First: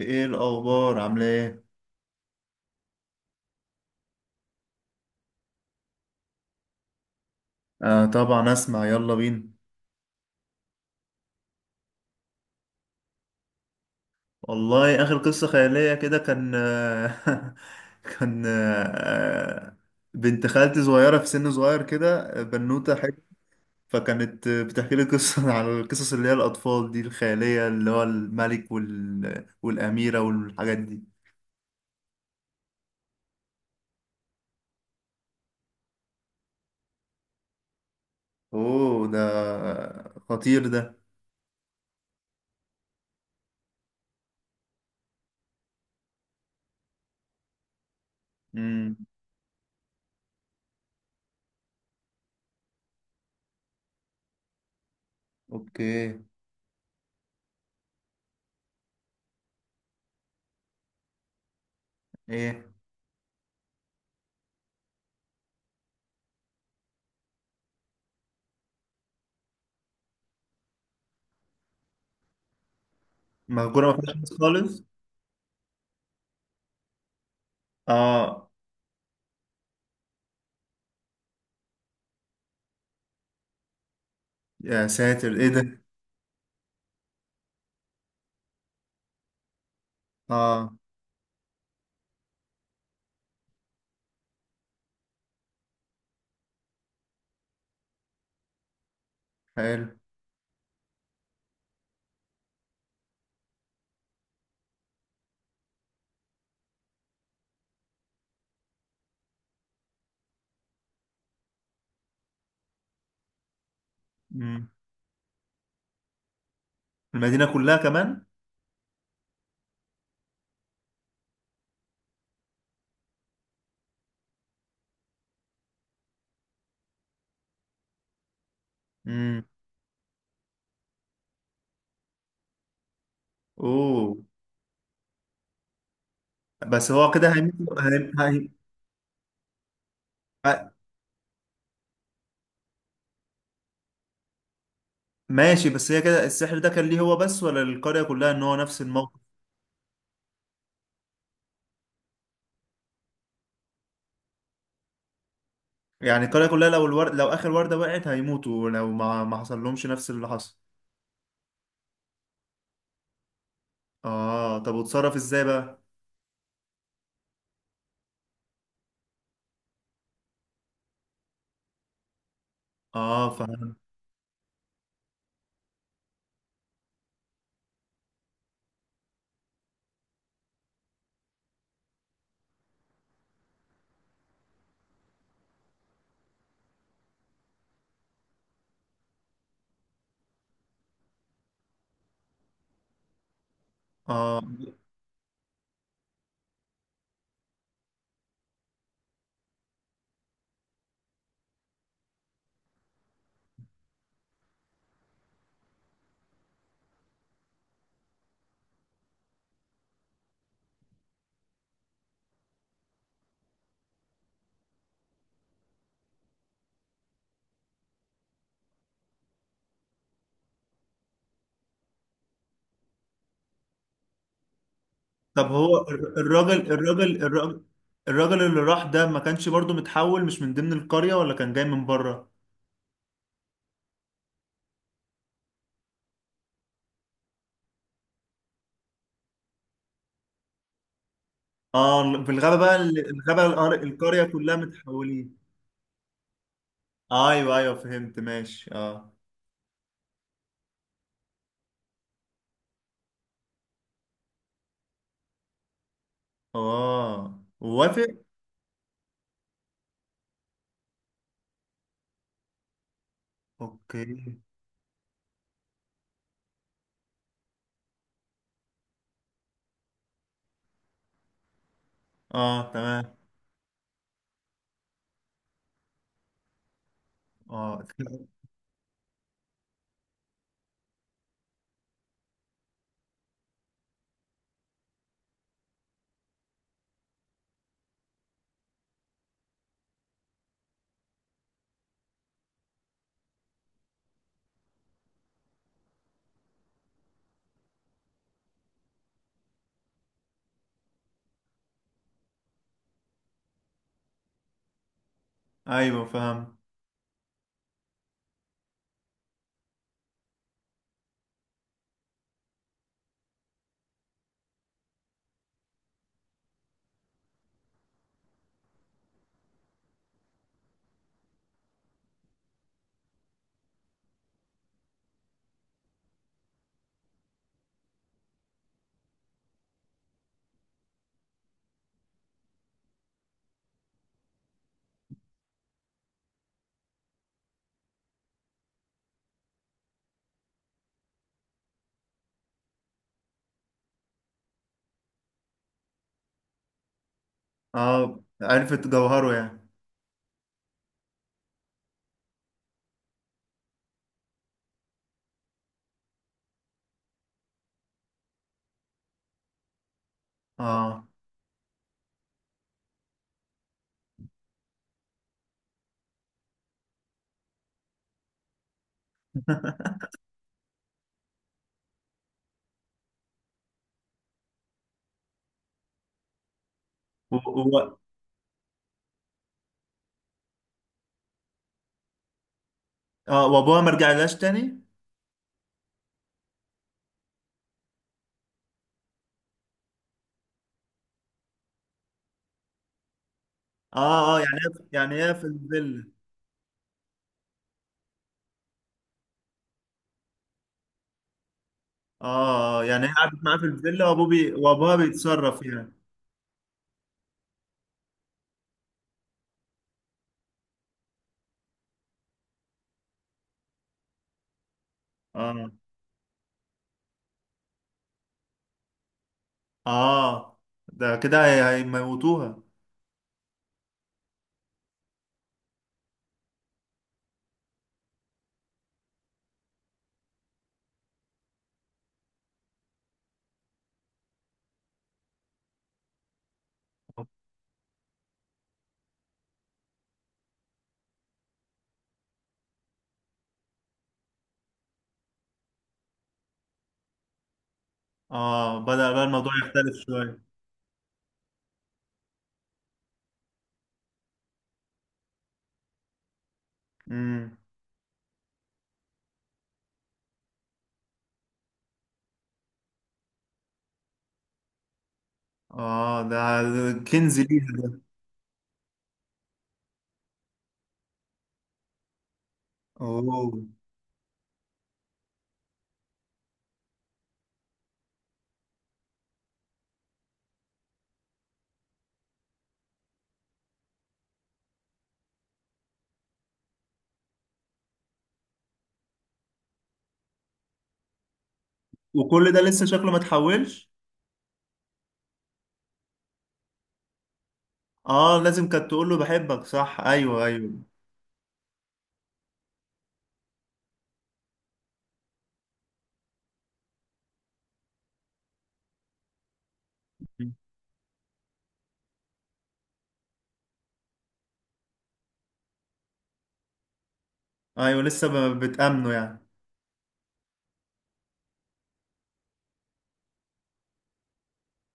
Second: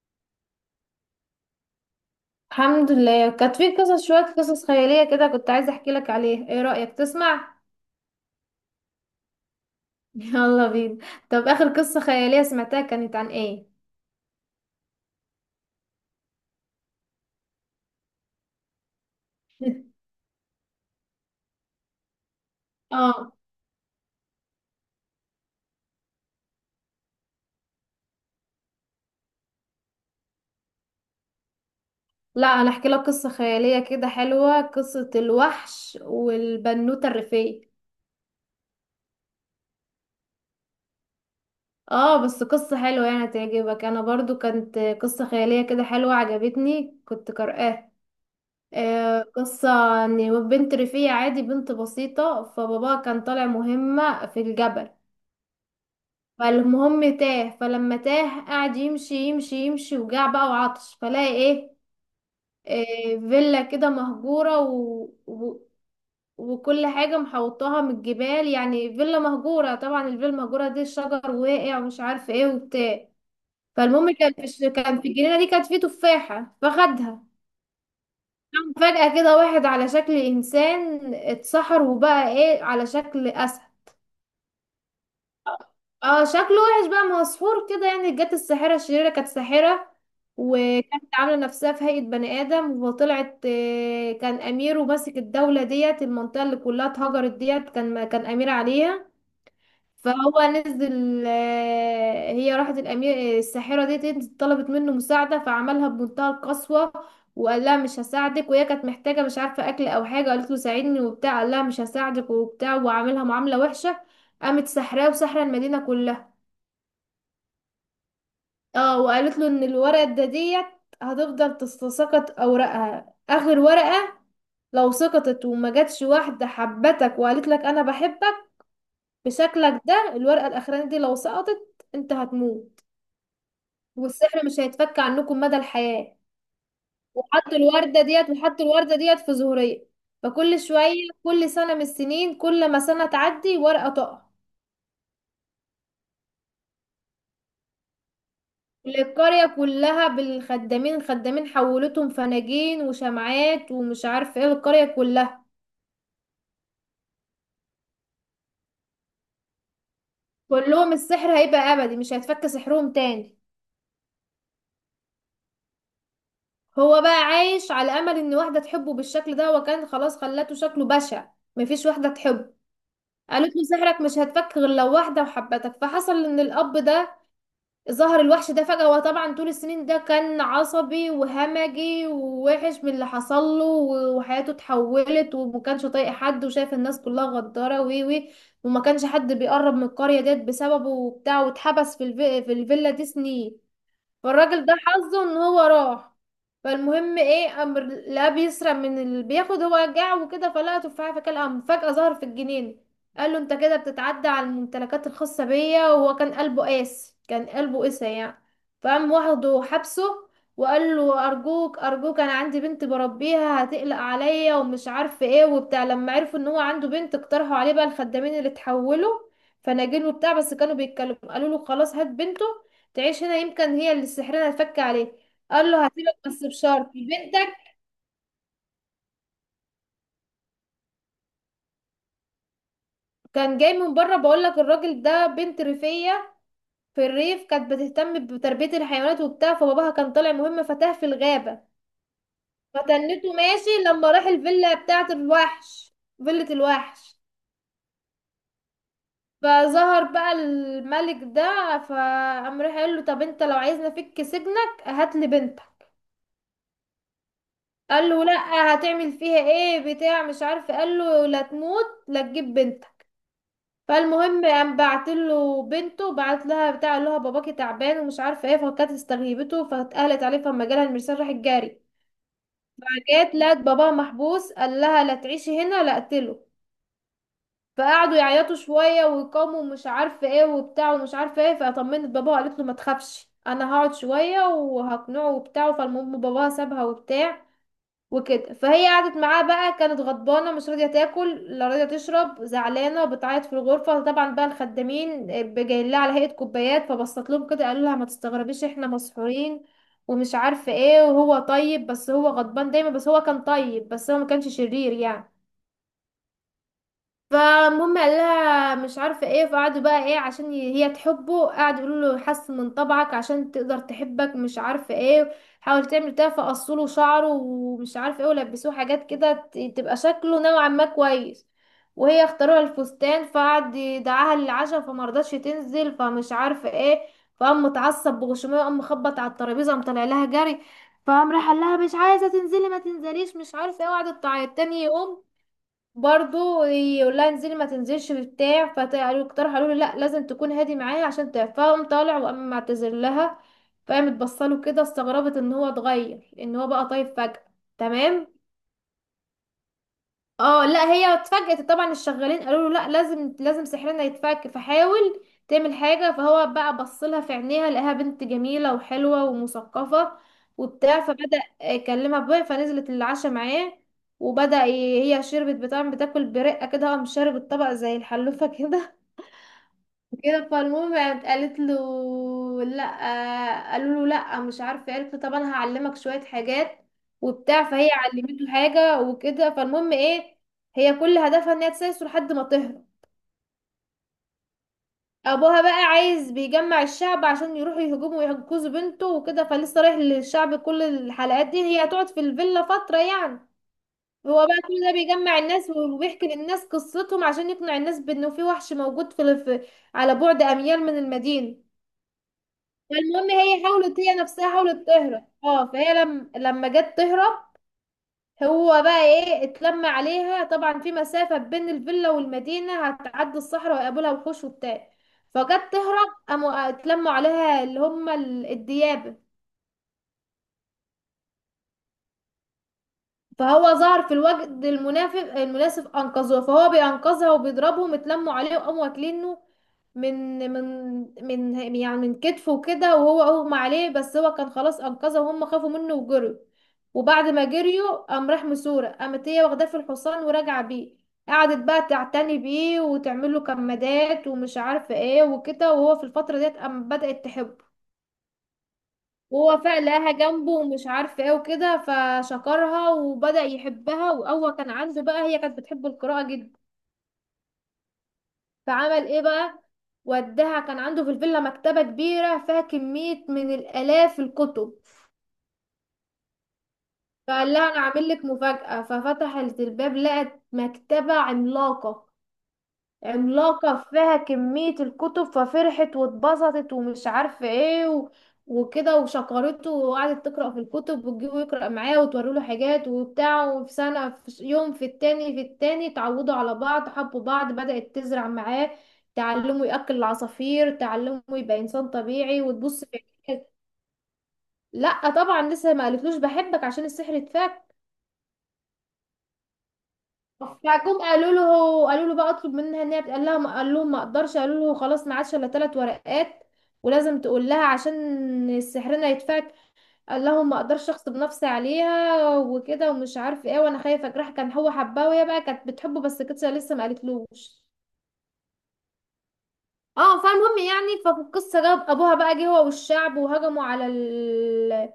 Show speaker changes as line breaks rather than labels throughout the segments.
ايه الاخبار عامله ايه؟
الحمد لله. كانت في قصص، شوية قصص خيالية كده، كنت عايزة احكي لك عليها. ايه رأيك تسمع؟
آه، طبعا اسمع، يلا بينا.
يلا بينا. طب آخر قصة خيالية سمعتها كانت عن ايه؟
والله اخر قصه خياليه كده كان كان بنت خالتي صغيره في سن صغير كده، بنوته حلوه.
اه،
فكانت بتحكي لي قصه على القصص اللي هي الاطفال دي الخياليه، اللي هو الملك والاميره والحاجات دي.
لا انا احكي لك قصة خيالية كده حلوة، قصة الوحش والبنوتة الريفية.
اوه، ده خطير ده.
اه بس قصة حلوة يعني تعجبك، انا برضو كانت قصة خيالية كده حلوة عجبتني، كنت قارئاها.
امم.
قصة ان بنت ريفية عادي، بنت بسيطة، فباباها كان طالع مهمة في الجبل.
اوكي.
فالمهم تاه، فلما تاه قعد يمشي يمشي يمشي وجاع بقى وعطش، فلاقي ايه,
ايه؟
إيه فيلا كده مهجورة وكل حاجة محوطاها من الجبال، يعني فيلا مهجورة. طبعا الفيلا المهجورة دي الشجر واقع ومش عارف ايه وبتاع.
مهجوره ما
فالمهم
فيهاش ناس خالص.
كان في الجنينة دي كانت فيه تفاحة فخدها.
اه.
قام فجأة كده واحد على شكل إنسان اتسحر وبقى ايه، على شكل أسد.
يا ساتر، ايه ده!
اه شكله وحش بقى، ما هو سحور كده، يعني جت الساحرة الشريرة، كانت ساحرة
اه.
وكانت عاملة نفسها في هيئة بني آدم وطلعت. كان أمير وماسك الدولة ديت، المنطقة اللي كلها اتهجرت ديت كان أمير عليها.
حلو.
فهو نزل، هي راحت الأمير، الساحرة ديت طلبت منه مساعدة، فعملها بمنتهى القسوة وقال لها مش هساعدك. وهي كانت محتاجة، مش عارفة أكل أو حاجة، قالت له ساعدني وبتاع، قال لها مش هساعدك وبتاع، وعاملها معاملة وحشة. قامت
مم.
سحراه وسحرة المدينة كلها.
المدينة كلها كمان؟
اه وقالت له ان الورقة ده ديت هتفضل تتساقط اوراقها، اخر ورقة لو سقطت وما جاتش واحدة حبتك وقالت لك انا بحبك
مم.
بشكلك ده، الورقة الاخرانية دي لو سقطت انت هتموت
اوه.
والسحر مش هيتفك عنكم مدى الحياة.
بس هو كده
وحط
هيموت.
الوردة ديت وحط الوردة ديت في زهرية. فكل
هي...
شوية، كل سنة من السنين، كل ما سنة تعدي ورقة تقع.
ماشي، بس هي كده السحر ده كان ليه هو بس، ولا القرية كلها ان هو نفس الموقف؟
القرية كلها بالخدامين، خدامين حولتهم فناجين وشمعات ومش عارف ايه، القرية كلها.
يعني القرية كلها لو الورد، لو اخر وردة وقعت هيموتوا، لو ما حصل لهمش نفس اللي حصل.
قول لهم السحر هيبقى أبدي، مش هيتفك سحرهم تاني.
اه، طب وتصرف ازاي بقى؟
هو بقى عايش على أمل إن واحدة تحبه بالشكل ده، وكان خلاص خلته شكله بشع، مفيش واحدة تحبه.
اه،
قالت له
فاهم.
سحرك مش هيتفك غير لو واحدة وحبتك. فحصل إن الأب ده ظهر الوحش ده فجأة، وطبعا طول السنين ده كان عصبي وهمجي ووحش من اللي حصل له وحياته اتحولت، وما كانش طايق حد، وشايف الناس كلها غدارة وي وي وما كانش حد بيقرب من القرية ديت بسببه وبتاع، واتحبس في الفيلا دي سنين.
اه،
فالراجل ده حظه ان هو راح. فالمهم ايه، امر لا بيسرق من اللي بياخد، هو رجع وكده، فلقى تفاحه فكلها، قام فجاه ظهر في الجنينه. قال له انت كده بتتعدى على الممتلكات الخاصه بيا. وهو كان قلبه قاسي، كان قلبه قسى يعني. فقام واخده حبسه. وقال له ارجوك ارجوك انا عندي بنت بربيها، هتقلق عليا ومش عارف ايه وبتاع. لما عرفوا ان هو عنده بنت، اقترحوا عليه بقى الخدامين اللي اتحولوا فناجين وبتاع، بس كانوا بيتكلموا، قالوا له خلاص هات بنته تعيش هنا، يمكن هي اللي سحرنا الفك عليه.
طب
قال له
هو الر-
هسيبك بس
الراجل
بشرط
الراجل
بنتك.
الراجل الراجل اللي راح ده ما كانش برضو متحول، مش من ضمن القرية ولا كان جاي من بره؟
كان جاي من بره، بقول لك الراجل ده، بنت ريفية في الريف كانت بتهتم بتربية الحيوانات وبتاع، فباباها كان طالع مهم فتاه في الغابة.
اه، في الغابة بقى
فتنته
الغابة
ماشي لما
القرية
راح
كلها
الفيلا بتاعة
متحولين.
الوحش، فيلة الوحش.
ايوه ايوه، فهمت، ماشي، اه.
فظهر بقى الملك ده، فقام راح قال له طب انت لو عايزنا فك سجنك هات لي بنتك.
اه، وافق.
قال له لا، هتعمل فيها ايه بتاع مش عارف، قال له لا تموت لا تجيب بنتك.
اوكي.
فالمهم قام بعت له بنته، بعت لها بتاع اللي هو باباكي تعبان ومش عارفه ايه، فكانت استغيبته فاتقلت عليه، فما جالها المرسال راحت جاري.
اه، تمام.
جت لقت باباها محبوس، قال لها لا تعيشي هنا لا اقتله.
اه
فقعدوا يعيطوا شويه ويقاموا ومش عارفه ايه وبتاع ومش عارفه ايه. فطمنت باباها وقالت له ما تخافش، انا هقعد شويه وهقنعه وبتاع. فالمهم باباها سابها وبتاع وكده. فهي قعدت معاه بقى، كانت غضبانه مش راضيه تاكل لا راضيه تشرب، زعلانه بتعيط في الغرفه. طبعا بقى الخدامين جايين لها على هيئه كوبايات، فبصت لهم كده، قالوا لها ما تستغربيش احنا مسحورين ومش عارفه ايه، وهو طيب بس هو غضبان دايما، بس هو كان طيب، بس هو ما كانش شرير يعني.
ايوه، فهم.
فالمهم قال لها مش عارفه ايه. فقعدوا بقى ايه عشان هي تحبه، قعدوا يقولوا له حسن من طبعك عشان تقدر تحبك، مش عارفه ايه، حاول تعمل كده. فقصوا له شعره ومش عارفه ايه، ولبسوه حاجات كده تبقى شكله نوعا ما كويس، وهي اختاروها الفستان. فقعد يدعاها للعشاء فمرضتش تنزل، فمش عارفه ايه. فقام متعصب بغشوميه، وقام مخبط على الترابيزه، قام طالع لها جري. فقام راح قال لها مش عايزه تنزلي ما تنزليش مش عارفه ايه. وقعدت تعيط. تاني يوم برضو يقول لها انزلي ما تنزلش في بتاع. فاقترحوا قالوا له لا، لازم تكون هادي معايا عشان تعرف. فقام طالع وقام معتذر لها. فقامت بصله كده، استغربت ان هو اتغير، ان هو بقى طيب فجأة.
اه،
تمام.
عرفت جوهره يعني.
اه لا هي اتفاجئت طبعا. الشغالين قالوا له لا لازم سحرنا يتفك، فحاول تعمل حاجة. فهو بقى بصلها في عينيها لقاها بنت جميلة وحلوة ومثقفة
اه.
وبتاع، فبدأ يكلمها بقى. فنزلت العشاء معاه وبدأ هي شربت بتاع، بتاكل برقة كده، قام شارب الطبق زي الحلوفة كده كده. فالمهم قامت قالت له لا، قالوا له لا مش عارفه، قالت له طب انا هعلمك شويه حاجات
و...
وبتاع. فهي
و...
علمته حاجه وكده. فالمهم ايه، هي كل هدفها ان هي تسيسه لحد ما تهرب.
اه، وابوها ما رجعلهاش تاني؟
ابوها بقى عايز بيجمع الشعب عشان يروحوا يهجموا ويحجزوا بنته وكده، فلسه رايح للشعب. كل الحلقات دي هي هتقعد في الفيلا فتره يعني. هو
اه اه، يعني
بقى كل
هي
ده بيجمع
في
الناس
الفيلا.
وبيحكي للناس قصتهم عشان يقنع الناس بانه في وحش موجود على بعد اميال من المدينه.
اه، يعني هي
فالمهم
قعدت معاه في
هي حاولت،
الفيلا،
هي
وابوه
نفسها حاولت
وابوها
تهرب.
بيتصرف
اه
يعني.
فهي لم... لما جت تهرب هو بقى ايه اتلم عليها. طبعا في مسافة بين الفيلا والمدينة، هتعدي الصحراء ويقابلها وحوش وبتاع. فجت
اه.
تهرب قاموا اتلموا عليها، اللي هم الديابة.
اه، ده كده هيموتوها.
فهو ظهر في الوقت المنافق المناسب، انقذوها. فهو بينقذها وبيضربهم، اتلموا عليه وقاموا واكلينه من يعني من كتفه كده، وهو اغمى عليه، بس هو كان خلاص انقذه، وهم خافوا منه وجروا. وبعد ما جريوا قام راح مسورة، قامت هي واخداه في الحصان وراجعة بيه. قعدت بقى تعتني بيه وتعمل له كمادات ومش عارفة ايه وكده. وهو في الفترة ديت قام بدأت تحبه.
اه، بدأ بقى الموضوع
وهو فعلا
يختلف
لقاها
شوية.
جنبه ومش عارفة ايه وكده، فشكرها وبدأ يحبها. وأول كان عنده بقى، هي كانت بتحب القراءة جدا،
امم.
فعمل ايه بقى، وداها. كان عنده في الفيلا مكتبة كبيرة فيها كمية من الآلاف الكتب.
اه، ده كنز
فقال
ليها
لها أنا
ده.
عامل لك مفاجأة، ففتحت الباب لقت مكتبة عملاقة،
اوه.
عملاقة، فيها كمية الكتب. ففرحت واتبسطت ومش عارفة ايه وكده، وشكرته، وقعدت تقرأ في الكتب وتجيبه يقرأ معايا وتوري له حاجات وبتاع. وفي سنة يوم في التاني في التاني اتعودوا على بعض، حبوا بعض، بدأت تزرع معاه، تعلمه يأكل العصافير، تعلمه يبقى إنسان طبيعي،
وكل ده
وتبص
لسه
في
شكله ما
عينيه.
اتحولش؟
لا طبعا لسه ما قالتلوش بحبك عشان السحر اتفك.
اه، لازم كانت تقول له بحبك صح، ايوه ايوه.
فجم قالوا له، قالوا له بقى اطلب منها ان قال لها ما قال لهم ما اقدرش. قالوا له خلاص ما عادش الا ثلاث ورقات ولازم تقول لها عشان سحرنا يتفك. قال لهم ما اقدرش اغصب نفسي عليها وكده ومش عارف ايه، وانا خايفه اجرح. كان هو حباه، وهي بقى كانت بتحبه بس كده، لسه ما قالتلوش.
ايوه، لسه بتأمنه يعني.
اه فالمهم يعني، ففي القصه جاب ابوها بقى، جه هو والشعب وهجموا على ال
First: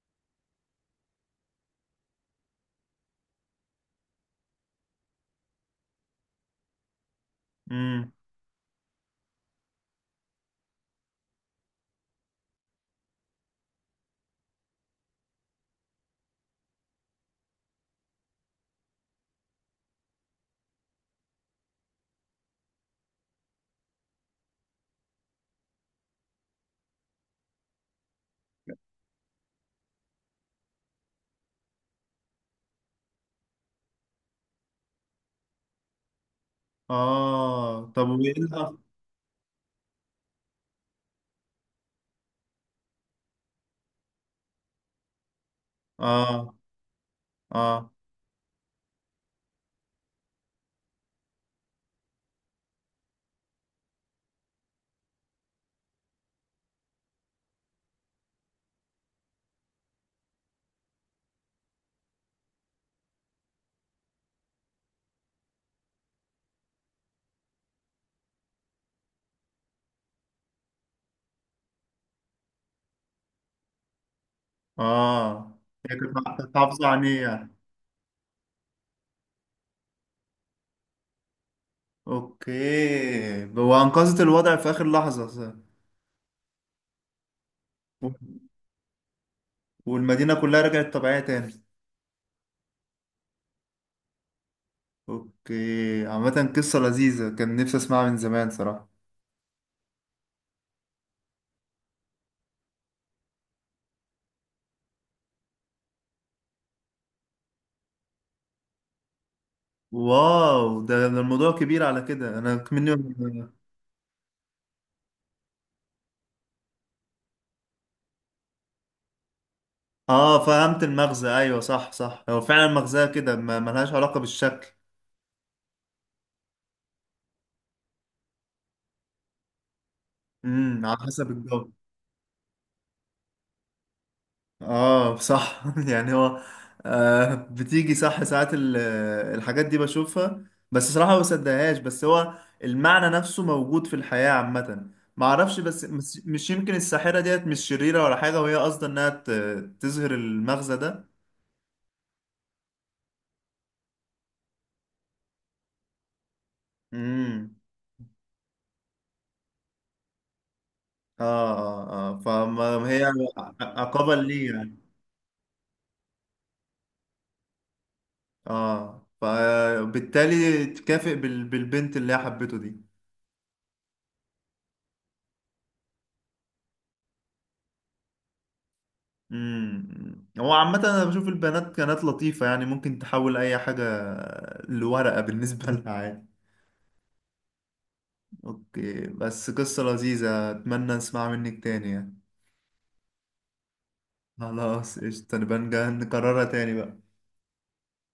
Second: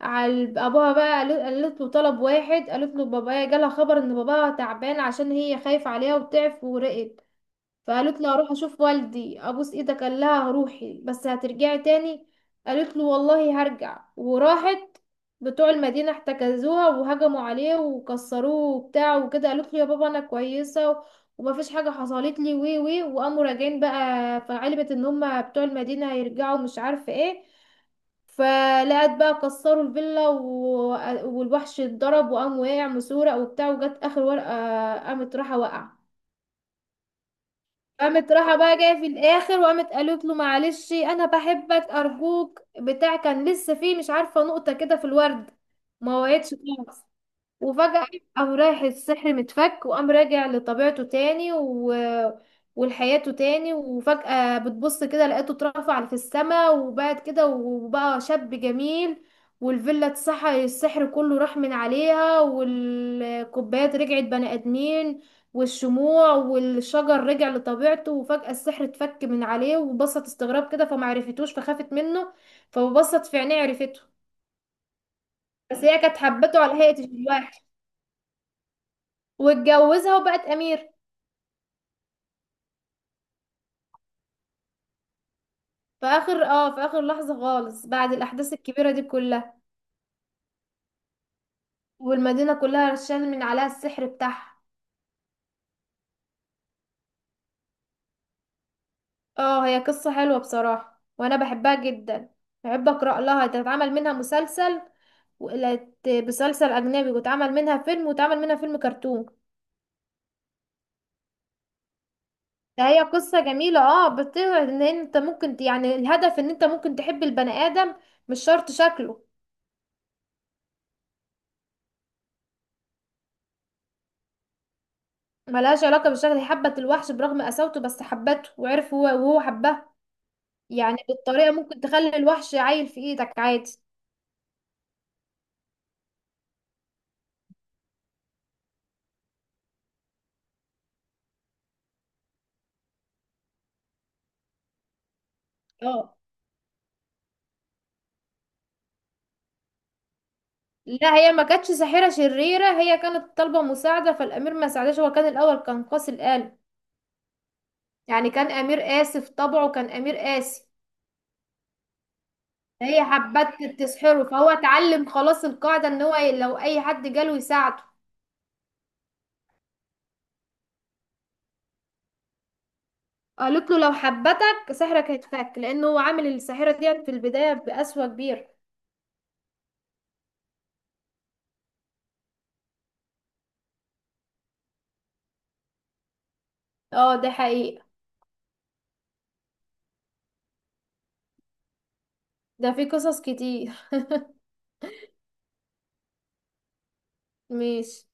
على ال- ابوها بقى قالت له طلب واحد، قالت له بابايا جالها خبر ان باباها تعبان، عشان هي خايفه عليها وتعب ورقت.
امم.
فقالت له هروح اشوف والدي، ابوس ايدك، قال لها روحي بس هترجعي تاني. قالت له والله هرجع. وراحت. بتوع المدينة احتكزوها وهجموا عليه وكسروه وبتاع وكده. قالت له يا بابا انا كويسة وما فيش حاجة حصلت لي وي وي. وقاموا راجعين بقى، فعلمت ان هما بتوع المدينة هيرجعوا مش عارفة ايه. فلقت بقى كسروا الفيلا والوحش اتضرب، وقام واقع مسورق وبتاع، وجت اخر ورقة. قامت راحة وقع،
اه، طب
قامت
وايه
راحة بقى جاية في الآخر، وقامت قالت له معلش أنا بحبك أرجوك بتاع. كان لسه فيه مش عارفة نقطة كده في الورد، ما وعدتش
اه.
خالص.
اه.
وفجأة قام رايح السحر متفك، وقام راجع لطبيعته تاني ولحياته تاني. وفجأة بتبص كده لقيته اترفع في السماء، وبعد كده وبقى شاب جميل. والفيلا اتسحر السحر كله راح من عليها، والكوبايات رجعت بني آدمين، والشموع والشجر رجع لطبيعته. وفجأة السحر اتفك من عليه، وبصت استغراب كده فمعرفتوش فخافت منه، فبصت في عينيه عرفته.
اه.
بس
هي
هي
كانت
كانت
كانت
حبته على
حافظة
هيئة
عليه يعني.
الوحش. واتجوزها وبقت امير.
اوكي، وانقذت الوضع في اخر لحظة صح؟
في اخر، اه في اخر لحظة خالص، بعد الاحداث الكبيرة دي كلها.
والمدينة كلها رجعت طبيعية تاني؟
والمدينة كلها رشان من عليها السحر بتاعها.
اوكي، عامة قصة لذيذة، كان نفسي اسمعها من زمان صراحة.
اه هي قصة حلوة بصراحة وانا بحبها جدا. بحب اقرا لها، تتعمل منها مسلسل، وقلت مسلسل اجنبي، واتعمل منها فيلم، واتعمل منها فيلم كرتون.
واو، ده الموضوع كبير على كده انا
ده
مني.
هي قصة جميلة، اه بتقعد ان انت ممكن يعني الهدف ان انت ممكن تحب البني ادم، مش شرط شكله.
اه، فهمت المغزى، ايوه صح صح، هو فعلا مغزاها كده ما ملهاش علاقة بالشكل.
ملهاش علاقة بالشكل، هي حبت الوحش برغم قساوته بس حبته، وعرف هو، وهو حبها.
امم،
يعني
على حسب
بالطريقة
الجو.
ممكن تخلي الوحش عايل في ايدك عادي.
اه صح، يعني هو. آه، بتيجي صح ساعات الحاجات دي بشوفها. بس صراحة ما بصدقهاش، بس هو. المعنى نفسه موجود في الحياة عامة. ما اعرفش، بس
اه
مش يمكن الساحرة ديت مش شريرة ولا حاجة، وهي قصدها انها تظهر المغزى ده.
لا هي ما كانتش ساحرة شريرة، هي كانت طالبة مساعدة، فالأمير ما ساعدهاش، هو كان الأول كان قاسي القلب،
امم.
يعني كان أمير قاسي في طبعه، كان أمير قاسي.
اه. اه. اه، فما هي
فهي حبت
عقابا
تسحره، فهو
ليه يعني.
اتعلم خلاص القاعدة ان هو لو أي حد جاله يساعده.
اه، فبالتالي تكافئ بالبنت اللي هي حبته دي.
قالت له لو حبتك سحرك هيتفك، لأنه هو عامل الساحرة دي في البداية بقسوة كبيرة.
امم، هو عامة أنا بشوف البنات كانت لطيفة، يعني ممكن تحول أي حاجة لورقة بالنسبة لها عادي.
اه ده حقيقة.
أوكي، بس قصة لذيذة أتمنى نسمع منك تاني يعني.
ده في قصص كتير.
خلاص قشطة، نبقى نكررها تاني بقى.
ماشي.